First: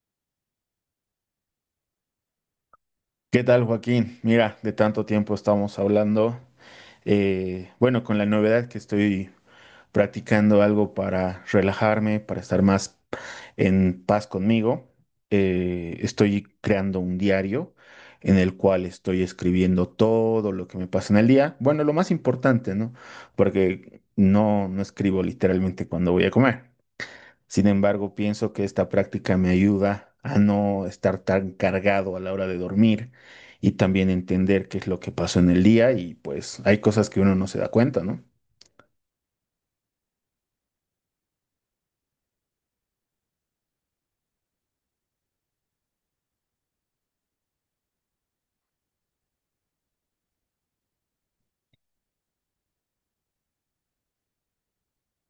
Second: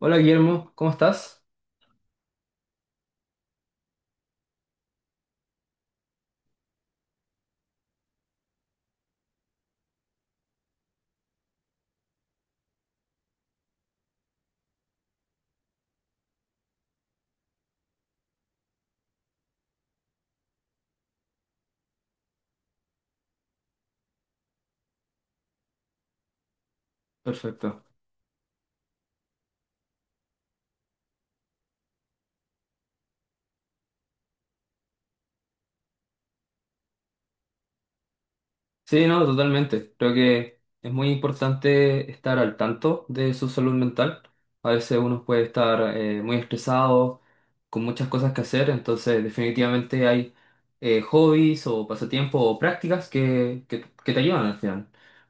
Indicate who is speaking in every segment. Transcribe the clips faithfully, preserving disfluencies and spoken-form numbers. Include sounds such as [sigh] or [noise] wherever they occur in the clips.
Speaker 1: Hola Guillermo, ¿cómo estás?
Speaker 2: ¿Qué tal, Joaquín? Mira, de tanto tiempo estamos hablando. Eh, bueno, con la novedad que estoy practicando algo para relajarme, para estar más en paz conmigo. Eh, estoy creando un diario en el cual estoy escribiendo todo lo que me pasa en el día. Bueno, lo más importante, ¿no? Porque no, no escribo literalmente cuando voy a comer. Sin
Speaker 1: Perfecto.
Speaker 2: embargo, pienso que esta práctica me ayuda a no estar tan cargado a la hora de dormir y también entender qué es lo que pasó en el día, y pues hay cosas que uno no se da cuenta, ¿no?
Speaker 1: Sí, no, totalmente. Creo que es muy importante estar al tanto de su salud mental. A veces uno puede estar eh, muy estresado, con muchas cosas que hacer, entonces definitivamente hay eh, hobbies o pasatiempos o prácticas que, que, que te ayudan al final.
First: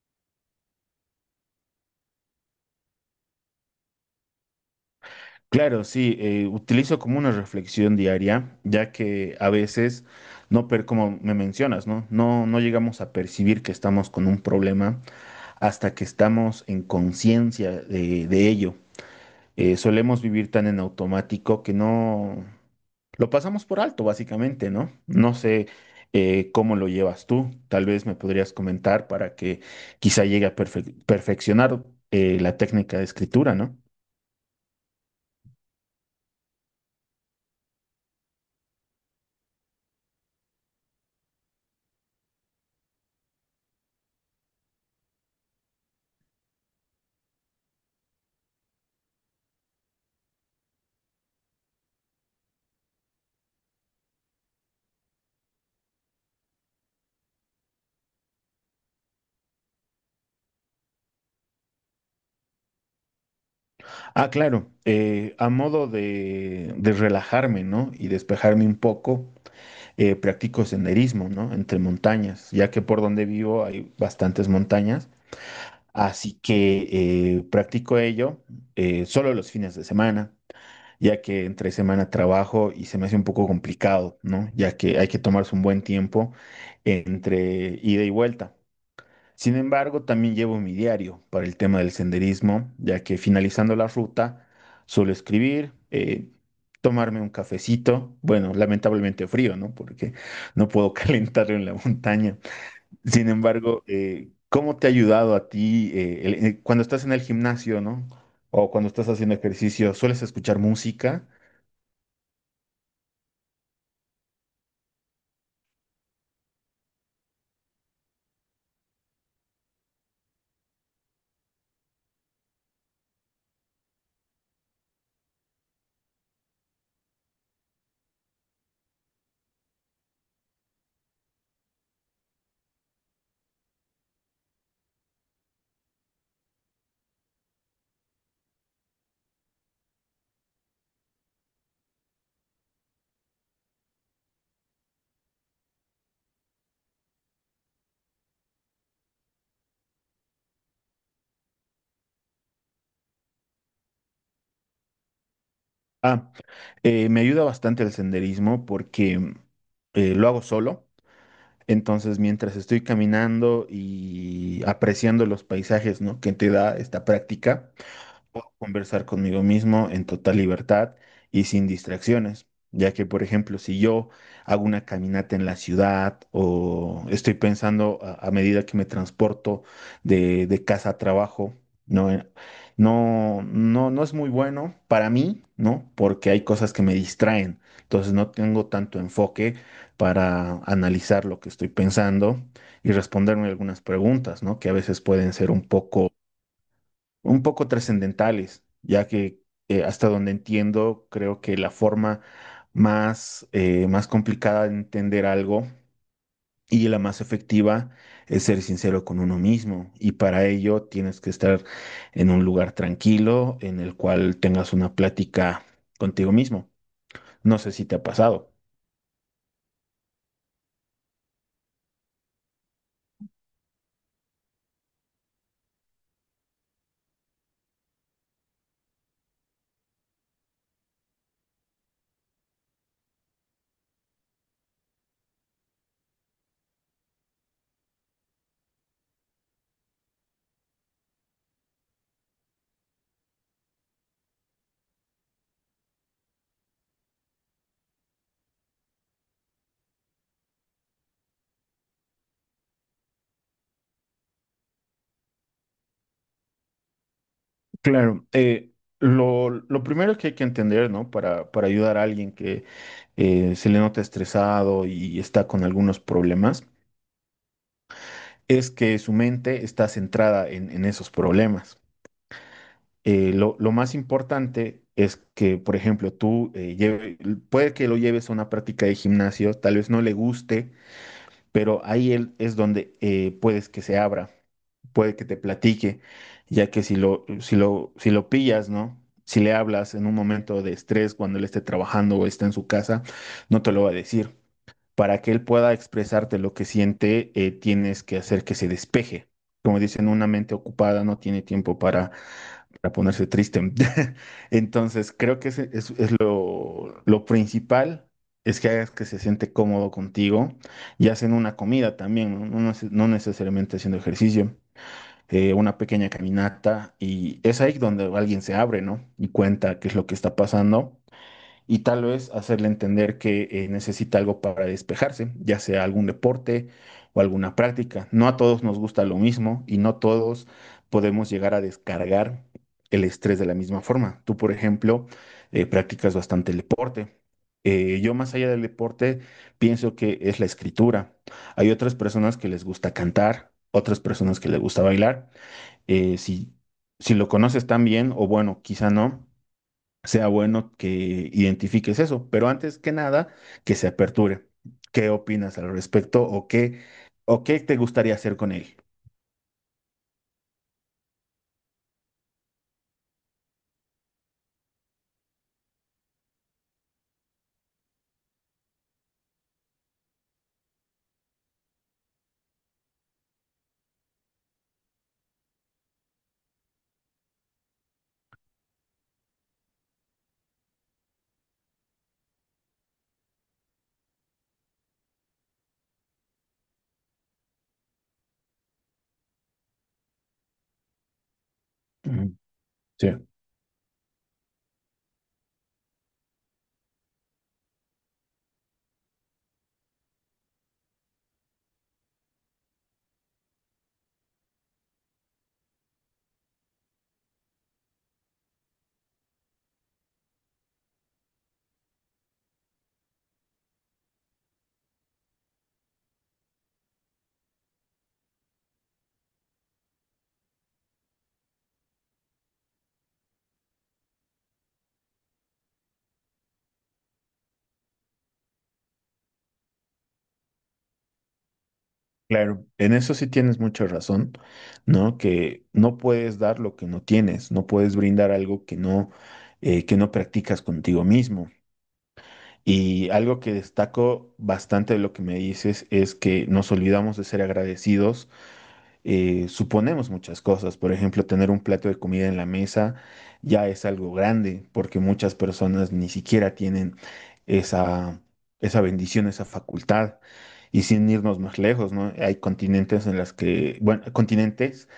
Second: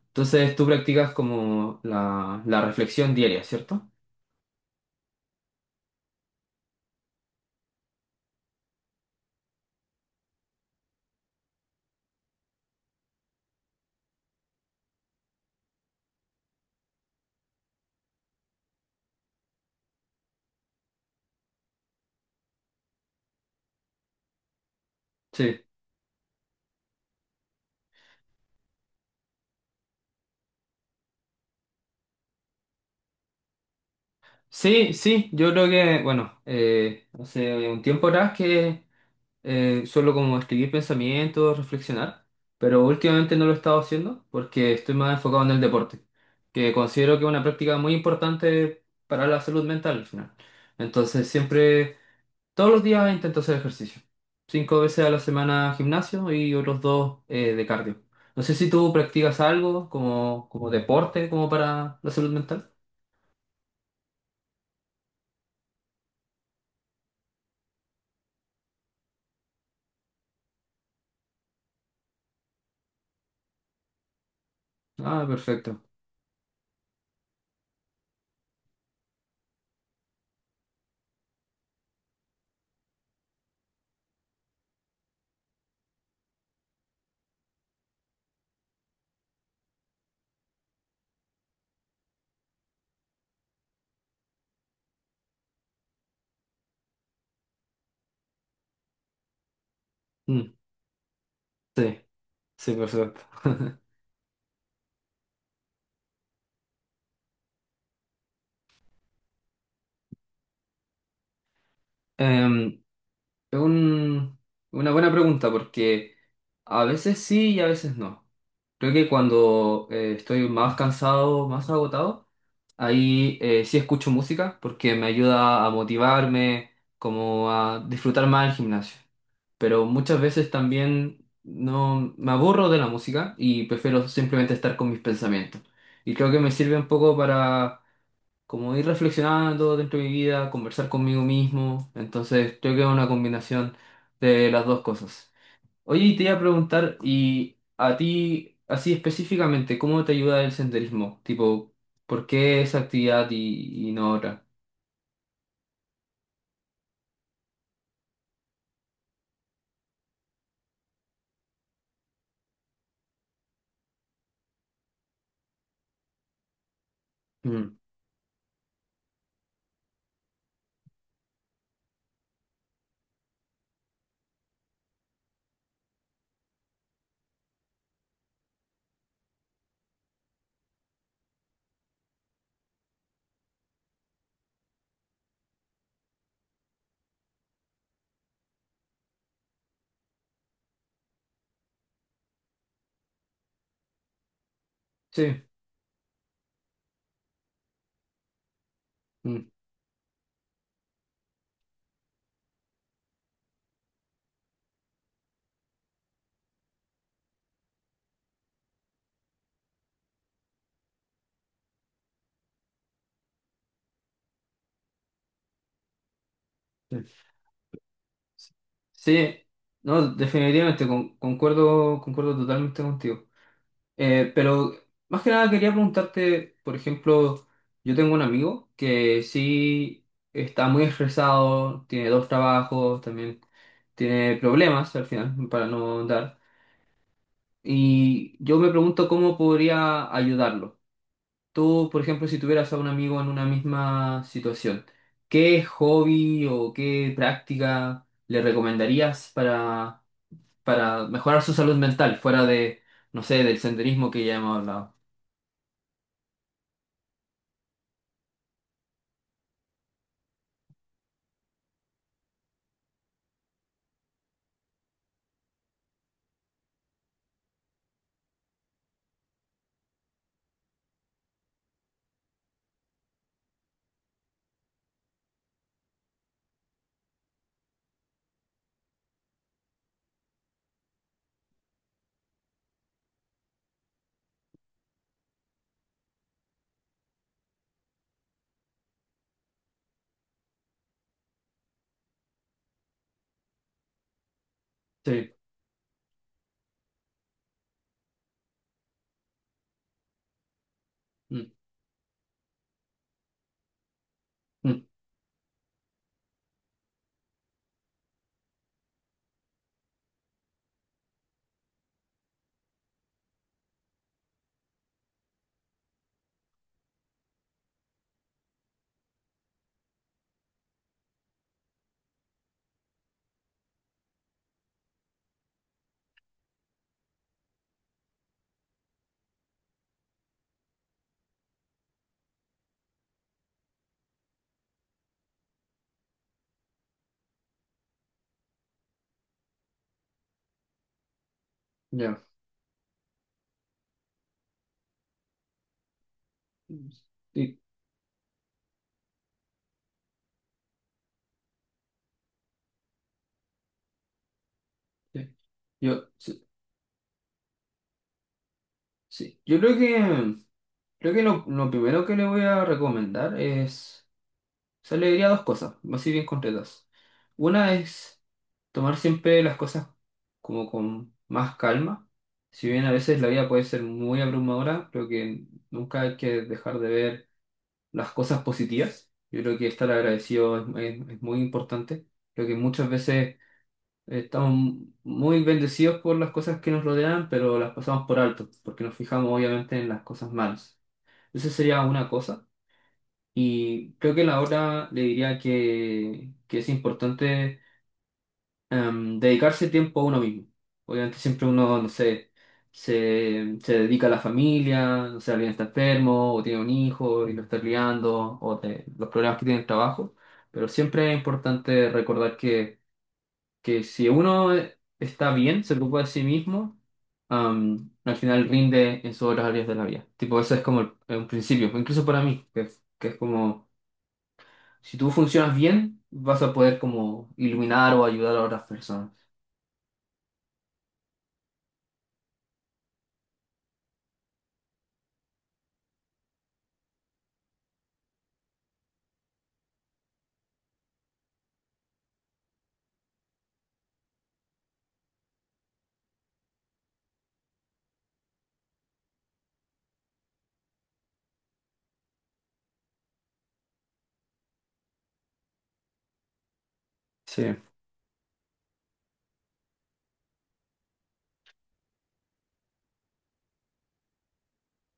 Speaker 1: Entonces tú practicas como la, la reflexión diaria, ¿cierto?
Speaker 2: Claro, sí, eh, utilizo como una reflexión diaria, ya que a veces no, per como me mencionas, ¿no? No, no llegamos a percibir que estamos con un problema hasta que estamos en conciencia de de ello. Eh, solemos vivir tan en automático que no lo pasamos por alto, básicamente, ¿no? No
Speaker 1: Sí,
Speaker 2: sé eh, cómo lo llevas tú, tal vez me podrías comentar para que quizá llegue a perfe- perfeccionar eh, la técnica de escritura, ¿no?
Speaker 1: sí, sí, yo creo que, bueno, eh, hace un tiempo atrás que eh, solo como escribir pensamientos, reflexionar, pero últimamente no lo he estado haciendo porque estoy más enfocado en el deporte, que considero que es una práctica muy importante para la salud mental al final. Entonces siempre, todos los días intento hacer ejercicio. Cinco veces a la semana gimnasio y otros dos eh, de cardio. No sé si tú practicas algo como, como deporte, como para la salud mental.
Speaker 2: Ah, claro, eh, a modo de, de relajarme, ¿no? Y despejarme un poco, eh, practico senderismo, ¿no? Entre montañas, ya que por donde vivo hay bastantes montañas,
Speaker 1: Ah, perfecto.
Speaker 2: así que eh, practico ello eh, solo los fines de semana, ya que entre semana trabajo y se me hace un poco complicado, ¿no? Ya que hay que tomarse un buen tiempo entre ida y vuelta. Sin embargo, también llevo mi diario para el tema del senderismo, ya que finalizando la ruta suelo escribir, eh, tomarme un cafecito, bueno, lamentablemente frío, ¿no? Porque
Speaker 1: Mm,
Speaker 2: no puedo [laughs] calentarlo en la
Speaker 1: sí,
Speaker 2: montaña.
Speaker 1: sí, perfecto.
Speaker 2: Sin
Speaker 1: [laughs]
Speaker 2: embargo, eh, ¿cómo te ha ayudado a ti eh, el- eh, cuando estás en el gimnasio, ¿no? O cuando estás haciendo ejercicio, ¿sueles escuchar música?
Speaker 1: Em, Es un- una buena pregunta porque a veces sí y a veces no. Creo que cuando eh, estoy más cansado, más agotado, ahí eh, sí escucho música porque me ayuda a motivarme, como a disfrutar más el gimnasio. Pero muchas veces también no me aburro de la música y prefiero simplemente estar con mis pensamientos. Y creo que me sirve un poco para como ir reflexionando dentro de mi vida, conversar conmigo mismo. Entonces, creo que es una combinación de las dos cosas. Oye, y te iba a preguntar, ¿y a ti, así específicamente, cómo te ayuda el senderismo? Tipo, ¿por qué esa actividad y, y no otra?
Speaker 2: Ah, eh, me ayuda bastante el senderismo porque eh, lo hago solo. Entonces, mientras estoy caminando y apreciando los paisajes, ¿no? Que te da esta práctica,
Speaker 1: Mm.
Speaker 2: puedo conversar conmigo mismo en total libertad y sin distracciones, ya que, por ejemplo, si yo hago una caminata en la ciudad o estoy pensando a, a medida que me transporto de, de casa a trabajo. no, Eh, no, no, no es muy bueno para mí, ¿no? Porque hay cosas que me distraen, entonces no tengo tanto enfoque para analizar lo que estoy pensando y responderme algunas preguntas, ¿no? Que a veces pueden
Speaker 1: Sí.
Speaker 2: ser un poco un poco trascendentales, ya que
Speaker 1: Mm,
Speaker 2: eh, hasta donde entiendo, creo que la forma más, eh, más complicada de entender algo, y la más efectiva, es ser sincero con uno mismo. Y para ello tienes que estar en un lugar tranquilo en el cual tengas una plática contigo mismo.
Speaker 1: sí.
Speaker 2: No sé si te ha pasado.
Speaker 1: Sí, no, definitivamente, con- concuerdo, concuerdo totalmente contigo. Eh, pero más que nada quería preguntarte, por ejemplo, yo tengo un amigo que sí está muy estresado, tiene dos trabajos, también tiene problemas al final para no andar. Y yo me pregunto cómo podría ayudarlo. Tú, por ejemplo, si tuvieras a un amigo en una misma situación, ¿qué hobby o qué práctica le recomendarías para, para mejorar su salud mental fuera de, no sé, del senderismo que ya hemos hablado?
Speaker 2: Claro, eh, lo, lo primero que hay que entender, ¿no? Para, para ayudar a alguien que eh, se le nota estresado y está con algunos problemas, es que su mente está centrada en, en esos problemas. Eh, lo, lo más importante es que, por ejemplo, tú eh, lleve- puede que lo lleves a una práctica de gimnasio, tal vez no le guste, pero ahí él es donde eh, puedes que se abra, puede que te platique, ya que si lo, si lo, si lo pillas, ¿no? Si le hablas en un momento de estrés cuando él esté trabajando o está en su casa, no te lo va a decir. Para que
Speaker 1: Sí.
Speaker 2: él pueda expresarte lo que siente, eh, tienes que hacer que se despeje. Como dicen, una mente ocupada no tiene
Speaker 1: Mm,
Speaker 2: tiempo para, para ponerse triste. [laughs]
Speaker 1: mm,
Speaker 2: Entonces, creo que ese es, es lo, lo principal es que hagas que se siente cómodo contigo y hacen una comida también. No, No neces- no necesariamente haciendo ejercicio, eh, una pequeña caminata, y es ahí donde alguien se abre, ¿no? Y cuenta qué es lo que está pasando, y tal vez hacerle entender que eh, necesita algo para despejarse, ya sea algún deporte o alguna práctica. No a todos nos gusta lo mismo y no todos podemos llegar a descargar el estrés de la misma forma. Tú, por ejemplo, eh, practicas bastante el deporte. Eh, yo más allá del deporte pienso que es la escritura. Hay otras
Speaker 1: ya.
Speaker 2: personas que les gusta cantar, otras personas que les gusta bailar. Eh, si, si lo
Speaker 1: Sí,
Speaker 2: conoces tan bien, o bueno, quizá no, sea bueno que identifiques eso, pero antes que nada, que se aperture. ¿Qué
Speaker 1: sí.
Speaker 2: opinas al
Speaker 1: Yo,
Speaker 2: respecto?
Speaker 1: sí,
Speaker 2: O qué, ¿o qué te gustaría hacer con él?
Speaker 1: sí. Yo creo que, creo que lo, lo primero que le voy a recomendar es, o sea, le diría dos cosas, así bien concretas. Una es tomar siempre las cosas como con más calma. Si bien a veces la vida puede ser muy abrumadora, creo que nunca hay que dejar de ver las cosas positivas. Yo creo que estar agradecido es, es- es muy importante. Creo que muchas veces estamos muy bendecidos por las cosas que nos rodean, pero las pasamos por alto, porque nos fijamos obviamente en las cosas malas. Esa sería una
Speaker 2: Ujú.
Speaker 1: cosa.
Speaker 2: Sí,
Speaker 1: Y creo que la otra le diría que, que es importante em, dedicarse tiempo a uno mismo. Obviamente siempre uno, no sé, se, se dedica a la familia, no sé, alguien está enfermo o tiene un hijo y lo está criando, o de los problemas que tiene el trabajo, pero siempre es importante recordar que que si uno está bien, se preocupa de sí mismo, am, al final rinde en sus otras áreas de la vida. Tipo, eso es como el- un principio, incluso para mí, que, es- que es como, si tú funcionas bien, vas a poder como iluminar o ayudar a otras personas.
Speaker 2: claro, en eso sí tienes mucha razón, ¿no? Que no puedes dar lo que no tienes, no puedes brindar algo que no, eh, que no practicas contigo mismo. Y algo que destaco bastante de lo que me dices es que nos olvidamos de ser agradecidos. Eh, suponemos muchas cosas. Por ejemplo, tener un plato de comida en la mesa ya es algo grande, porque muchas personas ni siquiera tienen
Speaker 1: Sí,
Speaker 2: esa, esa bendición, esa facultad. Y sin irnos más lejos, ¿no? Hay continentes en las que, bueno, continentes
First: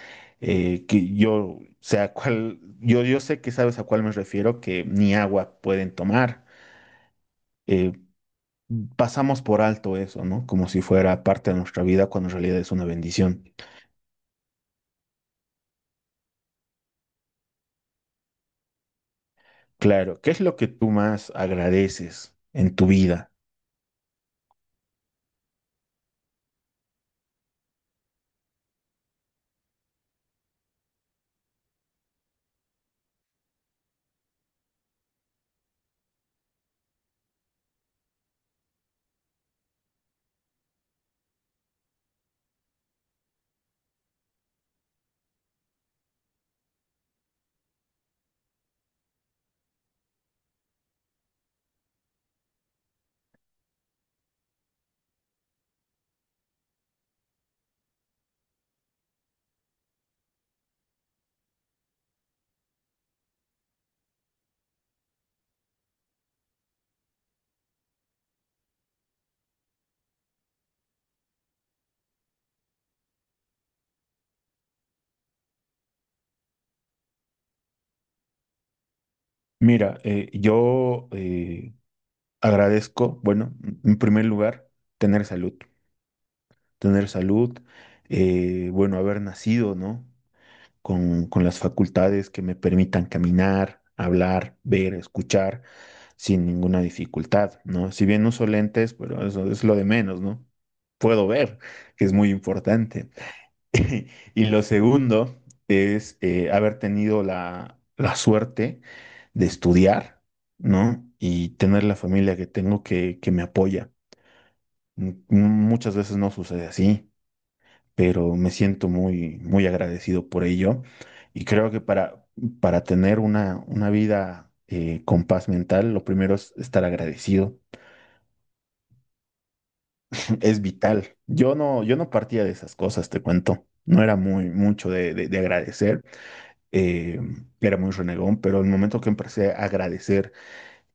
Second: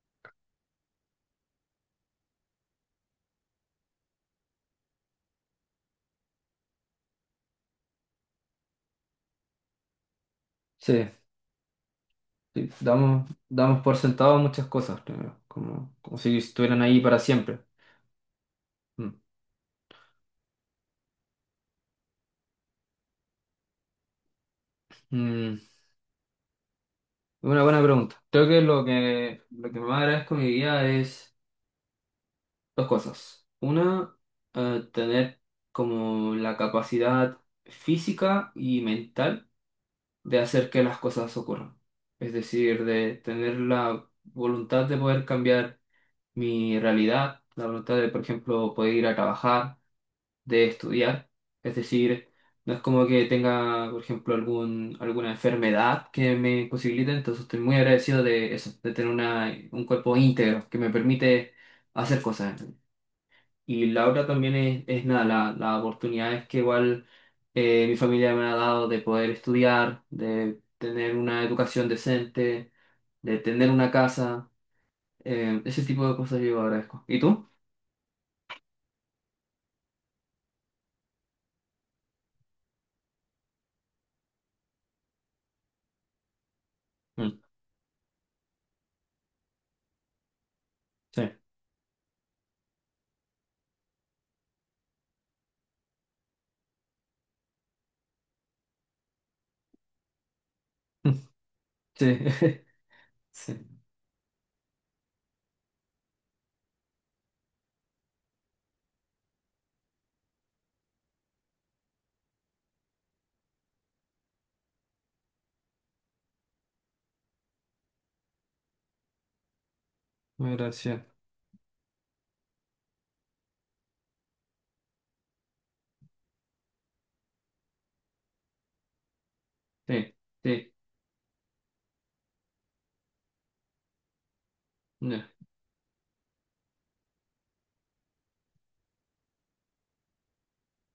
Speaker 2: eh, que yo sé a cuál, yo, yo sé que sabes a cuál me refiero, que ni agua pueden tomar. Eh, Pasamos por alto eso, ¿no? Como si
Speaker 1: sí,
Speaker 2: fuera parte de nuestra vida cuando en realidad
Speaker 1: sí.
Speaker 2: es una
Speaker 1: Damos,
Speaker 2: bendición.
Speaker 1: damos por sentado muchas cosas, creo, como, como si estuvieran ahí para siempre. Mm.
Speaker 2: Claro, ¿qué es lo que tú más agradeces en tu vida?
Speaker 1: Mm, una buena pregunta. Creo que lo que, lo que más agradezco en mi vida es... Dos cosas. Una, eh, tener como la capacidad física y mental de hacer que las cosas ocurran. Es decir, de tener la voluntad de poder cambiar mi realidad, la voluntad de, por ejemplo, poder ir a trabajar, de estudiar. Es decir, no es como que tenga, por ejemplo, algún, alguna enfermedad que me imposibilite, entonces estoy muy agradecido de eso, de tener una, un cuerpo íntegro que me permite hacer cosas. Y la otra también es, es nada, la, la oportunidad es que igual eh, mi familia me ha dado de poder estudiar, de tener una educación decente, de tener una casa, eh, ese tipo de cosas yo agradezco. ¿Y tú?
Speaker 2: Mira, eh, yo eh, agradezco, bueno, en primer lugar, tener salud, tener
Speaker 1: Mm,
Speaker 2: salud, eh, bueno, haber nacido, ¿no?
Speaker 1: sí,
Speaker 2: Con, con las facultades que me permitan caminar, hablar, ver, escuchar, sin ninguna dificultad, ¿no? Si bien uso lentes, pero eso es lo de menos, ¿no? Puedo ver,
Speaker 1: [laughs]
Speaker 2: que es muy
Speaker 1: sí,
Speaker 2: importante.
Speaker 1: [laughs] sí,
Speaker 2: [laughs] Y lo segundo es eh, haber tenido la, la suerte de estudiar, ¿no? Y tener la familia que tengo que, que me apoya. M- Muchas veces no sucede así, pero me siento muy, muy agradecido por
Speaker 1: muy
Speaker 2: ello.
Speaker 1: gracias.
Speaker 2: Y creo que para, para tener una, una vida eh, con paz mental, lo primero es estar agradecido.
Speaker 1: Sí,
Speaker 2: Es
Speaker 1: sí,
Speaker 2: vital. Yo no, yo no partía de esas cosas, te cuento. No era muy mucho de,
Speaker 1: no,
Speaker 2: de- de agradecer, eh, era muy renegón, pero el momento que empecé a agradecer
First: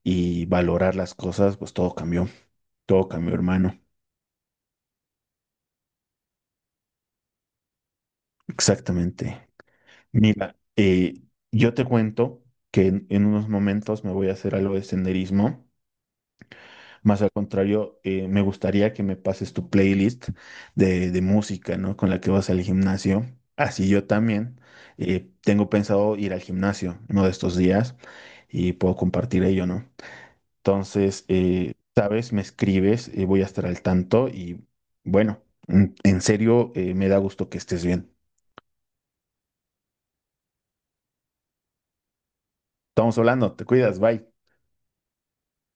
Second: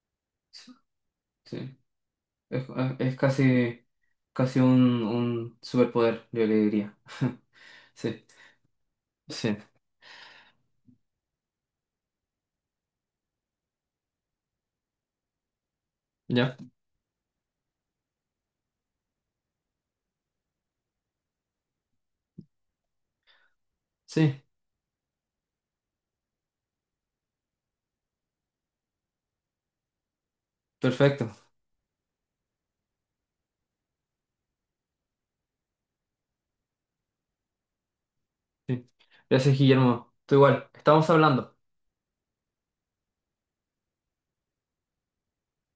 Speaker 2: y
Speaker 1: sí,
Speaker 2: valorar las cosas, pues
Speaker 1: sí.
Speaker 2: todo cambió,
Speaker 1: Es,
Speaker 2: todo
Speaker 1: es
Speaker 2: cambió, hermano.
Speaker 1: casi, casi un, un superpoder, yo le diría. [laughs] Sí,
Speaker 2: Exactamente.
Speaker 1: sí,
Speaker 2: Mira, eh, yo te cuento que en, en unos momentos me voy a hacer algo de senderismo.
Speaker 1: ya,
Speaker 2: Más al contrario, eh, me gustaría que me pases tu playlist de, de música, ¿no? Con la que vas al gimnasio. Así yo
Speaker 1: sí,
Speaker 2: también eh, tengo pensado ir al gimnasio uno de estos días y puedo compartir ello, ¿no? Entonces,
Speaker 1: perfecto.
Speaker 2: eh, sabes, me escribes, eh, voy a estar al tanto. Y bueno, en en serio, eh, me da gusto que estés bien.
Speaker 1: Sí. Gracias, Guillermo. Tú igual. Estamos hablando.
Speaker 2: Estamos hablando, te cuidas, bye.